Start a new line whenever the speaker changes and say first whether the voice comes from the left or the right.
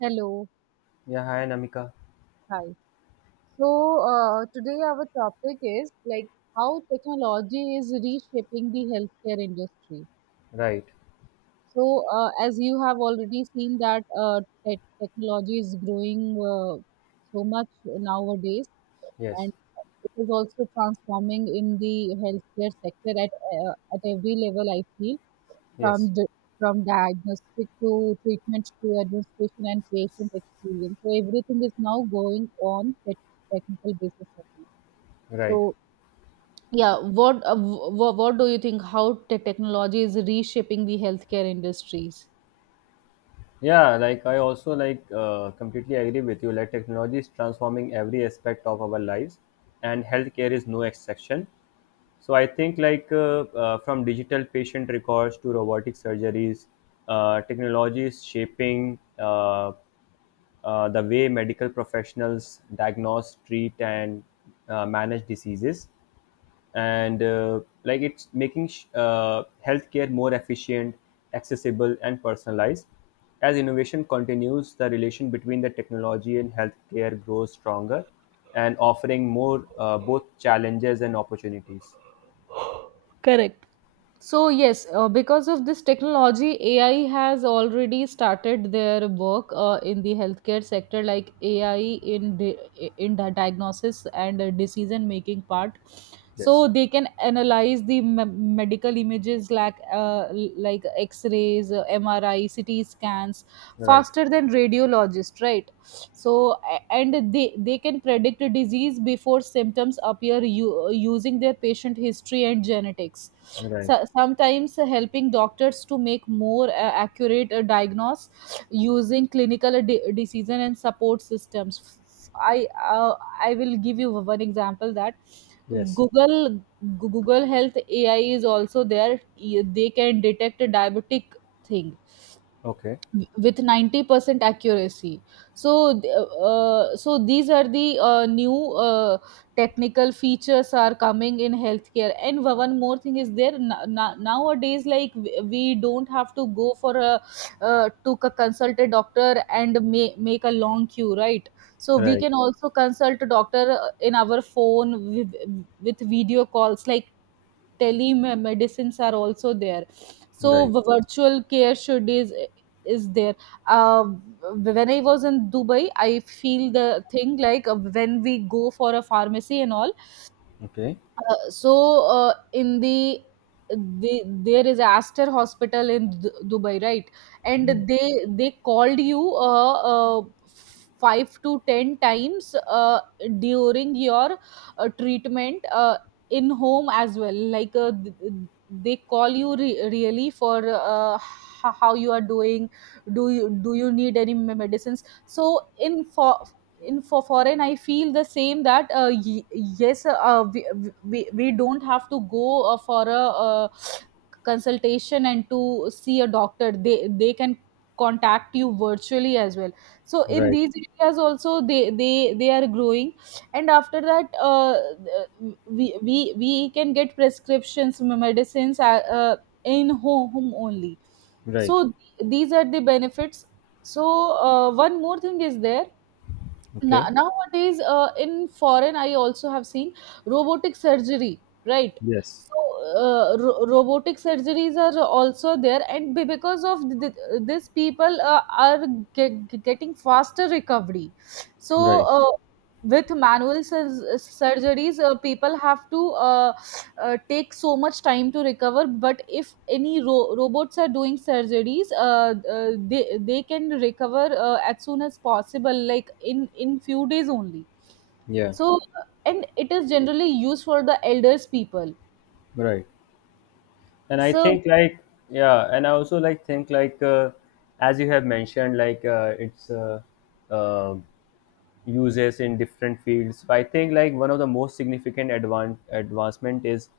right: Hello,
left: Yeah, hi Namika.
right: hi. So Today our topic is like how technology is reshaping the healthcare industry.
left: Right.
right: So as you have already seen that technology is growing so much nowadays,
left: Yes.
right: and it is also transforming in the healthcare sector at every level. I feel
left: Yes.
right: from the from diagnostic to treatment to administration and patient experience. So everything is now going on technical basis only.
left: Right.
right: So yeah, what do you think how technology is reshaping the healthcare industries?
left: Yeah, like I also like completely agree with you. Like technology is transforming every aspect of our lives, and healthcare is no exception. So I think from digital patient records to robotic surgeries, technology is shaping the way medical professionals diagnose, treat, and manage diseases. And it's making healthcare more efficient, accessible and personalized. As innovation continues, the relation between the technology and healthcare grows stronger, and offering more both challenges and opportunities.
right: Correct. So yes, because of this technology, AI has already started their work in the healthcare sector, like AI in di- in the diagnosis and decision making part. So
left: Yes.
right: they can analyze the medical images like X rays, MRI, CT scans,
left: Right.
right: faster than radiologists, right. So and they can predict a disease before symptoms appear using their patient history and genetics,
left: Right.
right: so sometimes helping doctors to make more accurate diagnose using clinical decision and support systems. i uh, I will give you one example that
left: Yes.
right: google Google Health AI is also there. They can detect a diabetic thing
left: Okay.
right: with 90% accuracy. So so these are the new uh, technical features are coming in healthcare. And one more thing is there, nowadays like we don't have to go for a, consult a doctor and make a long queue, right? So we
left: Right.
right: can also consult a doctor in our phone with, with video calls, like telemedicines are also there. So
left: Right.
right: virtual care should is there. uh, when I was in Dubai, I feel the thing like when we go for a pharmacy and all.
left: Okay.
right: In the there is Aster Hospital in Dubai, right? And they called you, five to ten times during your treatment in home as well. Like they call you really for, how you are doing. Do you need any medicines? So in for foreign I feel the same, that yes, we don't have to go for a, consultation and to see a doctor. They can contact you virtually as well. So in
left: Right.
right: these areas also they are growing. And after that, uh, we we we can get prescriptions, medicines, in home only.
left: Right.
right: So these are the benefits. So one more thing is there.
left: Okay.
right: Nowadays in foreign I also have seen robotic surgery, right?
left: Yes.
right: So robotic surgeries are also there, and because of this, people are getting faster recovery. So
left: Right.
right: uh, with manual surgeries, people have to take so much time to recover, but if any robots are doing surgeries, they can recover as soon as possible, like in few days only.
left: Yeah.
right: So and it is generally used for the elders people.
left: Right. and I
right: So
left: think like yeah and I also like think like as you have mentioned, like it's um uses in different fields. So I think like one of the most significant advan- advancement is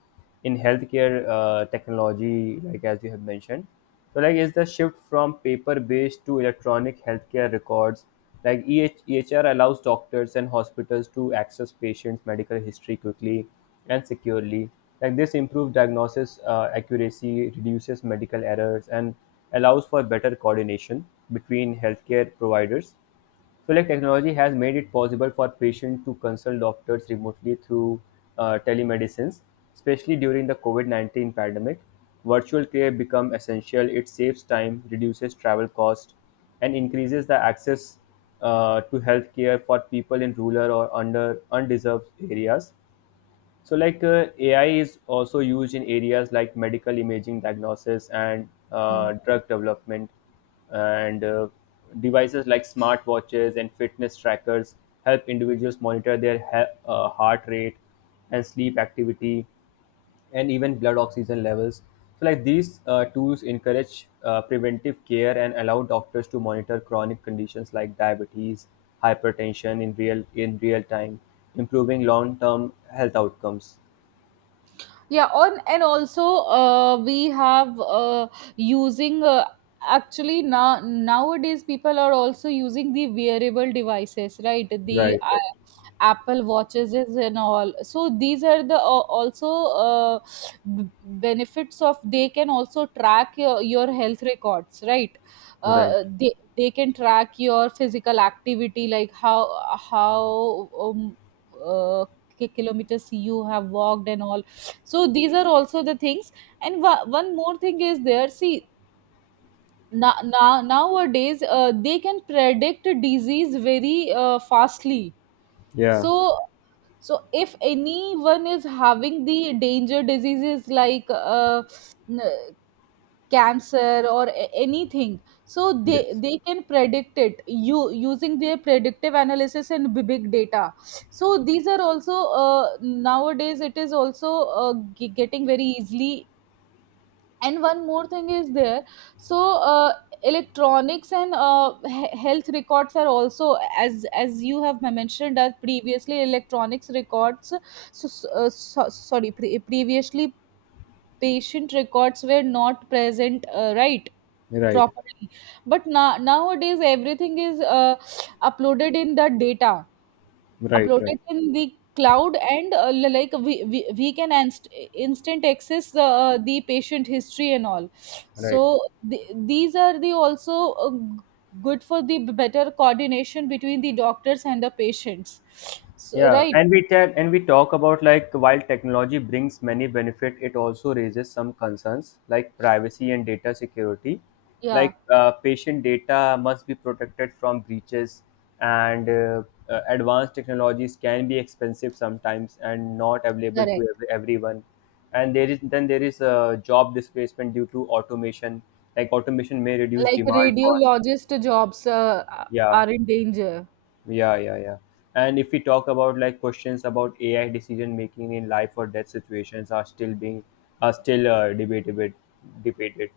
left: in healthcare technology, like as you have mentioned. So like is the shift from paper-based to electronic healthcare records. Like EHEHR allows doctors and hospitals to access patients' medical history quickly and securely. Like this improves diagnosis accuracy, reduces medical errors, and allows for better coordination between healthcare providers. So, like technology has made it possible for patients to consult doctors remotely through telemedicines, especially during the COVID 19 pandemic. Virtual care become essential. It saves time, reduces travel cost, and increases the access to healthcare for people in rural or under undeserved areas. So, like AI is also used in areas like medical imaging, diagnosis, and
right: hmm,
left: drug development, and devices like smartwatches and fitness trackers help individuals monitor their heart rate and sleep activity, and even blood oxygen levels. So, like these tools encourage preventive care and allow doctors to monitor chronic conditions like diabetes, hypertension in real time, improving long-term health outcomes.
right: yeah. on And also, we have using actually nowadays people are also using the wearable devices, right? The
left: Right, right,
right: Apple watches is and all. So these are the also uh, benefits of. They can also track your health records, right?
left: right.
right: They can track your physical activity, like how uh, kilometers you have walked and all. So these are also the things. And one more thing is there. See now, nowadays they can predict disease very fastly.
left: Yeah,
right: So so if anyone is having the danger diseases like n- cancer or anything, so they
left: yes.
right: they can predict it you using their predictive analysis and big data. So these are also, nowadays it is also getting very easily. And one more thing is there. So uh, electronics and health records are also, as you have mentioned, that previously electronics records. So, previously patient records were not present, right,
left: Right,
right: properly. But now nowadays everything is uploaded in the data,
left: right, right,
right: uploaded in the cloud. And like we can instant access the patient history and all.
left: right.
right: So the, these are the also good for the better coordination between the doctors and the patients. So,
left: Yeah,
right: right,
left: and we tell and we talk about like while technology brings many benefit, it also raises some concerns like privacy and data security.
right: yeah,
left: Like patient data must be protected from breaches, and advanced technologies can be expensive sometimes and not available
right: correct.
left: to everyone. And there is a job displacement due to automation. Like automation may reduce
right: Like
left: demand for.
right: radiologist jobs
left: Yeah.
right: are in danger.
left: Yeah, yeah, yeah. And if we talk about like questions about AI decision making in life or death situations are still debated debated.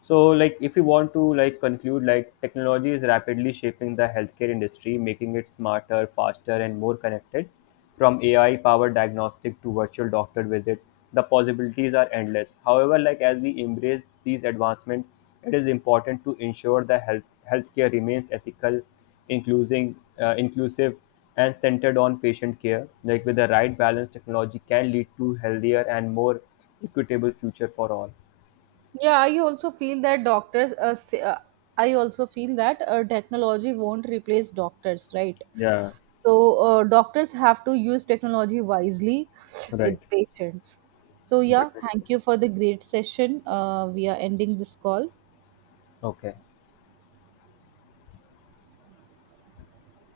left: So, like, if you want to like conclude, like, technology is rapidly shaping the healthcare industry, making it smarter, faster, and more connected. From AI-powered diagnostic to virtual doctor visit, the possibilities are endless. However, like as we embrace these advancements, it is important to ensure the healthcare remains ethical, inclusive, uh, inclusive, and centered on patient care. Like with the right balance, technology can lead to healthier and more equitable future for all.
right: Yeah, I also feel that doctors. Say, I also feel that technology won't replace doctors, right?
left: Yeah,
right: So doctors have to use technology wisely with
left: right.
right: patients. So yeah,
left: Definitely.
right: thank you for the great session. We are ending this call.
left: Okay.